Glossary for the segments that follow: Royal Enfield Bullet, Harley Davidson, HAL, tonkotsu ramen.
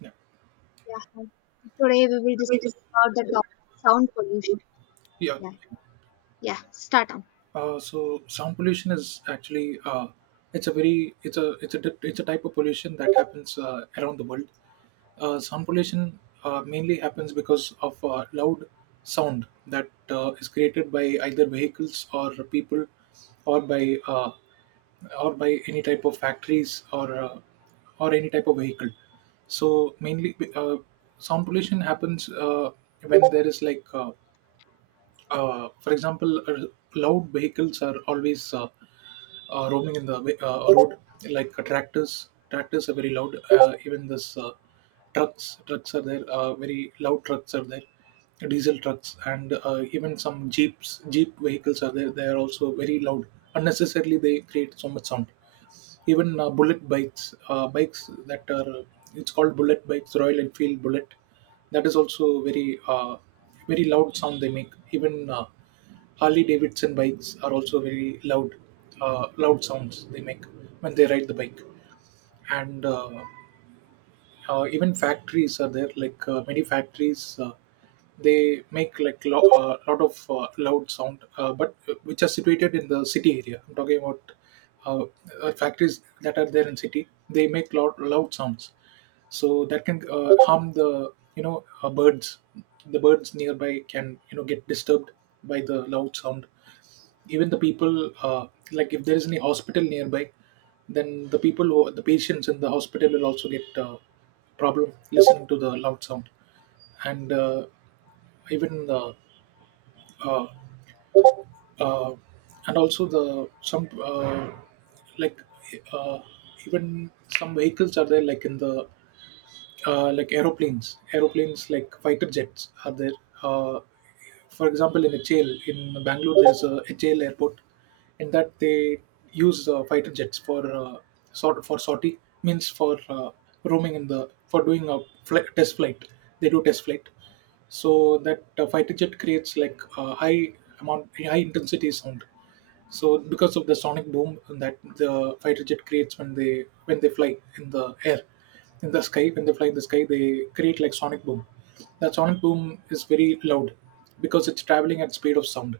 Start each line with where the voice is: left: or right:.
right: Yeah,
left: Yeah. Hi. Today we will discuss about the topic sound pollution.
right: yeah.
left: Yeah. Yeah. Start on.
right: So sound pollution is actually it's a very it's a di- it's a type of pollution that happens around the world. Sound pollution mainly happens because of loud sound that is created by either vehicles or people, or by uh, or by any type of factories or any type of vehicle. So mainly, sound pollution happens when there is like for example, loud vehicles are always roaming in the road, like tractors. Tractors are very loud. Even this trucks are there. Very loud trucks are there. Diesel trucks and even some jeep vehicles are there. They are also very loud. Unnecessarily, they create so much sound. Even bikes that are it's called bullet bikes, Royal Enfield Bullet. That is also very loud sound they make. Even Harley Davidson bikes are also very loud, loud sounds they make when they ride the bike. And Even factories are there like many factories they make like lot of loud sound but which are situated in the city area I'm talking about. uh, Factories that are there in city they make loud, loud sounds, so that can harm the you know birds. The birds nearby can, you know, get disturbed by the loud sound. Even the people, like if there is any hospital nearby, then the people who, the patients in the hospital will also get problem listening to the loud sound. And uh, even the uh, uh, and also the some like uh, even some vehicles are there like in the like aeroplanes like fighter jets are there. Uh, for example, in HAL in Bangalore, there's a HAL airport, and that they use fighter jets for sortie, means for roaming in the for doing a flight, test flight. They do test flight, so that fighter jet creates like high intensity sound. So because of the sonic boom that the fighter jet creates when they fly in the air, in the sky, when they fly in the sky, they create like sonic boom. That sonic boom is very loud because it's traveling at speed of sound.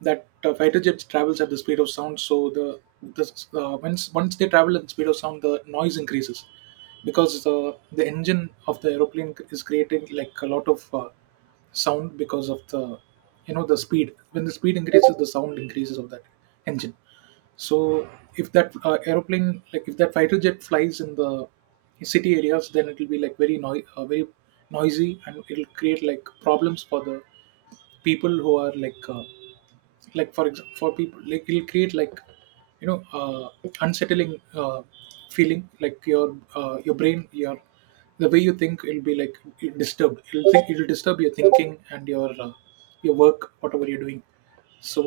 right: That fighter jets travels at the speed of sound, so the once they travel at the speed of sound the noise increases because the engine of the aeroplane is creating like a lot of sound because of the, you know, the speed. When the speed increases the sound increases of that engine. So if that aeroplane, like if that fighter jet flies in the city areas, then it will be like very very noisy and it'll create like problems for the people who are like for example for people, like it'll create like, you know, unsettling feeling. Like your brain, your the way you think, it'll be like disturbed. It'll think it'll disturb your thinking and your work, whatever you're doing. So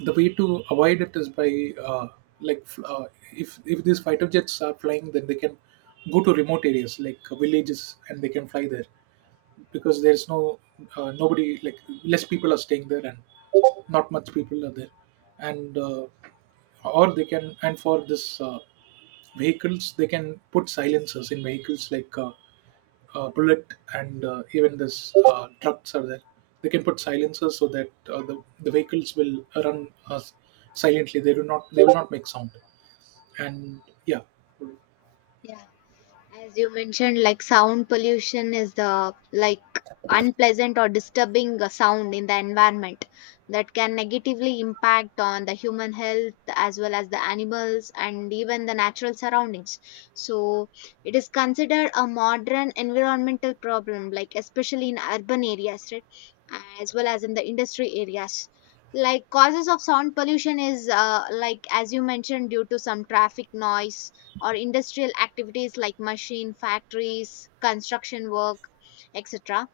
right: the way to avoid it is by uh, like f- uh, if these fighter jets are flying, then they can go to remote areas like villages and they can fly there, because there's no nobody, like less people are staying there and not much people are there. And Or they can, and for this vehicles, they can put silencers in vehicles like bullet. And even this trucks are there, they can put silencers so that the vehicles will run silently. They do not, they will not make sound. And yeah.
left: Yeah. As you mentioned, like sound pollution is the like unpleasant or disturbing sound in the environment that can negatively impact on the human health as well as the animals and even the natural surroundings. So it is considered a modern environmental problem, like especially in urban areas, right? As well as in the industry areas. Like causes of sound pollution is like as you mentioned due to some traffic noise or industrial activities like machine factories construction work etc.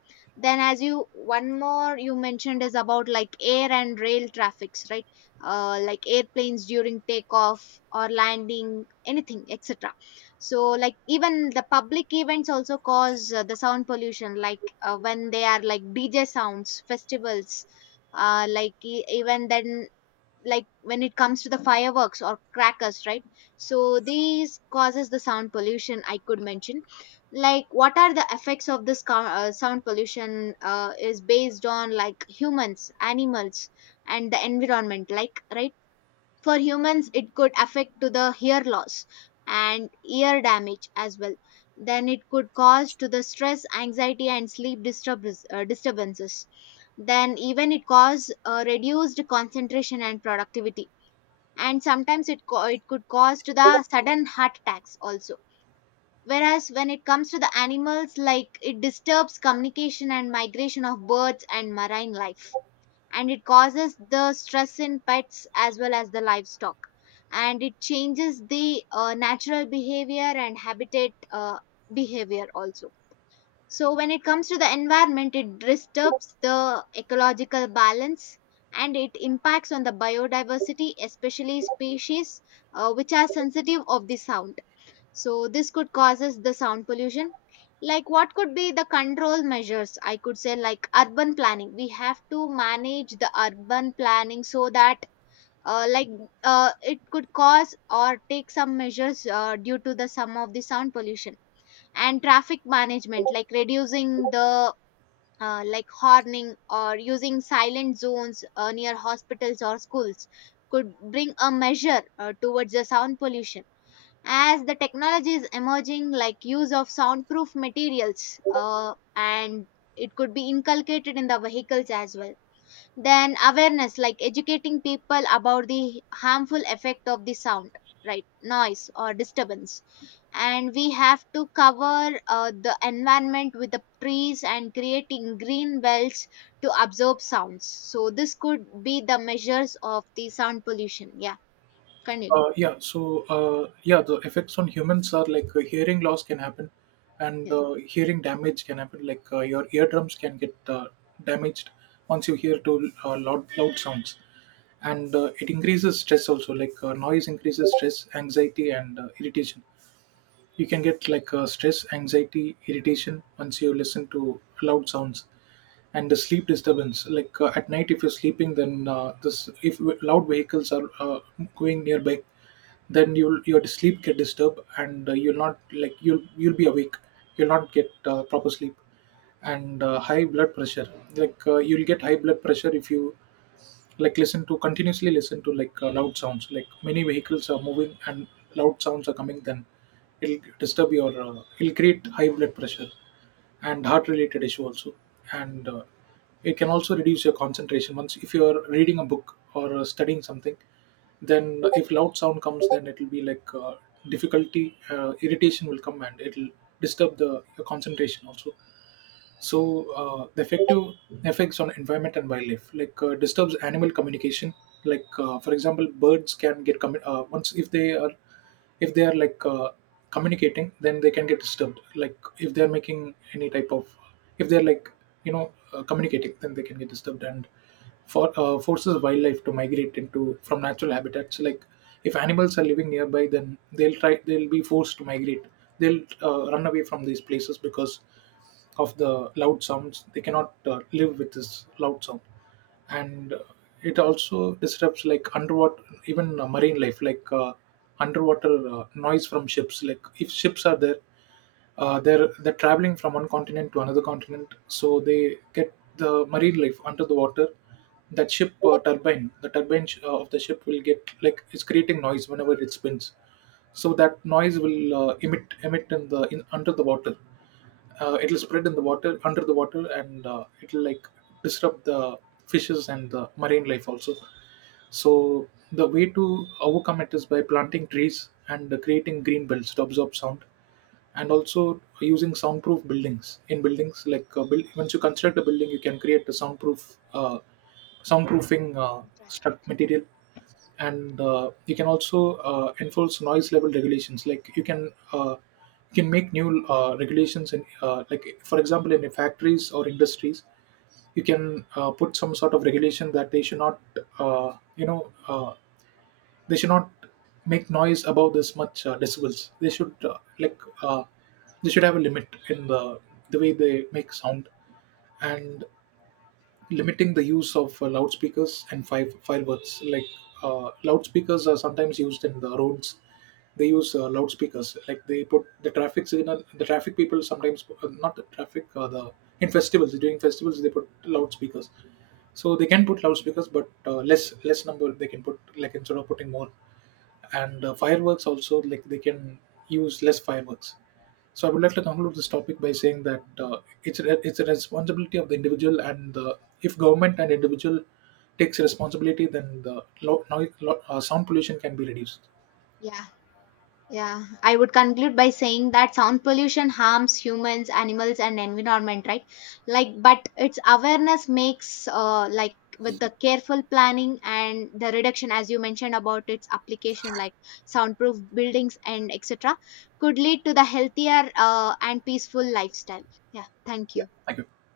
left: Then as you one more you mentioned is about like air and rail traffics, right? Like airplanes during takeoff or landing anything etc. So like even the public events also cause the sound pollution, like when they are like DJ sounds festivals, like even then, like when it comes to the fireworks or crackers, right? So these causes the sound pollution I could mention. Like what are the effects of this sound pollution is based on like humans animals and the environment, like right. For humans, it could affect to the hear loss and ear damage as well. Then it could cause to the stress, anxiety, and sleep disturbance, disturbances. Then even it cause reduced concentration and productivity. And sometimes it it could cause to the sudden heart attacks also. Whereas when it comes to the animals, like it disturbs communication and migration of birds and marine life, and it causes the stress in pets as well as the livestock, and it changes the natural behavior and habitat behavior also. So when it comes to the environment, it disturbs the ecological balance and it impacts on the biodiversity especially species which are sensitive of the sound. So this could causes the sound pollution. Like what could be the control measures? I could say like urban planning. We have to manage the urban planning so that uh, like it could cause or take some measures due to the some of the sound pollution, and traffic management like reducing the like horning, or using silent zones near hospitals or schools could bring a measure towards the sound pollution. As the technology is emerging, like use of soundproof materials, and it could be inculcated in the vehicles as well. Then awareness, like educating people about the harmful effect of the sound, right, noise or disturbance. And we have to cover the environment with the trees and creating green belts to absorb sounds. So this could be the measures of the sound pollution. Yeah, continue.
right: The effects on humans are like hearing loss can happen, and
left: Yeah.
right: hearing damage can happen. Like your eardrums can get damaged once you hear too loud sounds, and it increases stress also. Like noise increases stress, anxiety, and irritation. You can get like stress, anxiety, irritation once you listen to loud sounds, and the sleep disturbance. Like at night, if you're sleeping, then this if w- loud vehicles are going nearby, then you'll your sleep get disturbed, and you'll not like you'll be awake. You'll not get proper sleep. And high blood pressure, like you'll get high blood pressure if you listen to, continuously listen to, like loud sounds, like many vehicles are moving and loud sounds are coming, then it'll disturb your, it'll create high blood pressure and heart related issue also. And it can also reduce your concentration. Once if you're reading a book or studying something, then if loud sound comes then it'll be like difficulty, irritation will come and it'll disturb the your concentration also. So the effective effects on environment and wildlife, like disturbs animal communication. Like for example, birds can get once if they are, if they are like uh, communicating, then they can get disturbed. Like if they're making any type of, if they're like, you know, communicating, then they can get disturbed. And forces wildlife to migrate into from natural habitats, like if animals are living nearby then they'll be forced to migrate. They'll run away from these places because of the loud sounds. They cannot live with this loud sound. And it also disrupts like underwater, even marine life. Like underwater noise from ships, like if ships are there, they're traveling from one continent to another continent, so they get the marine life under the water. That ship turbine the turbine of the ship will get like, it's creating noise whenever it spins. So that noise will emit in the, in under the water. It'll spread in the water, under the water, and it'll like disrupt the fishes and the marine life also. So the way to overcome it is by planting trees and creating green belts to absorb sound, and also using soundproof buildings. In buildings like once you construct a building you can create a soundproof soundproofing struct
left: Infrastructure.
right: material. And you can also enforce noise level regulations. Like you can make new regulations in like for example in factories or industries, you can put some sort of regulation that they should not, you know, uh, they should not make noise above this much decibels. They should they should have a limit in the way they make sound. And limiting the use of loudspeakers and fireworks, like loudspeakers are sometimes used in the roads. They use loudspeakers, like they put the traffic signal, the traffic people sometimes, not the traffic the in festivals, during festivals they put loudspeakers. So they can put loudspeakers but less number they can put, like instead of putting more. And fireworks also, like they can use less fireworks. So I would like to conclude this topic by saying that it's a responsibility of the individual and the, if government and individual takes responsibility then the sound pollution can be reduced.
left: Yeah. Yeah, I would conclude by saying that sound pollution harms humans, animals, and environment, right? Like, but its awareness makes, like, with the careful planning and the reduction, as you mentioned about its application, like soundproof buildings and etc., could lead to the healthier and peaceful lifestyle. Yeah, thank
right: Yeah,
left: you.
right: thank you.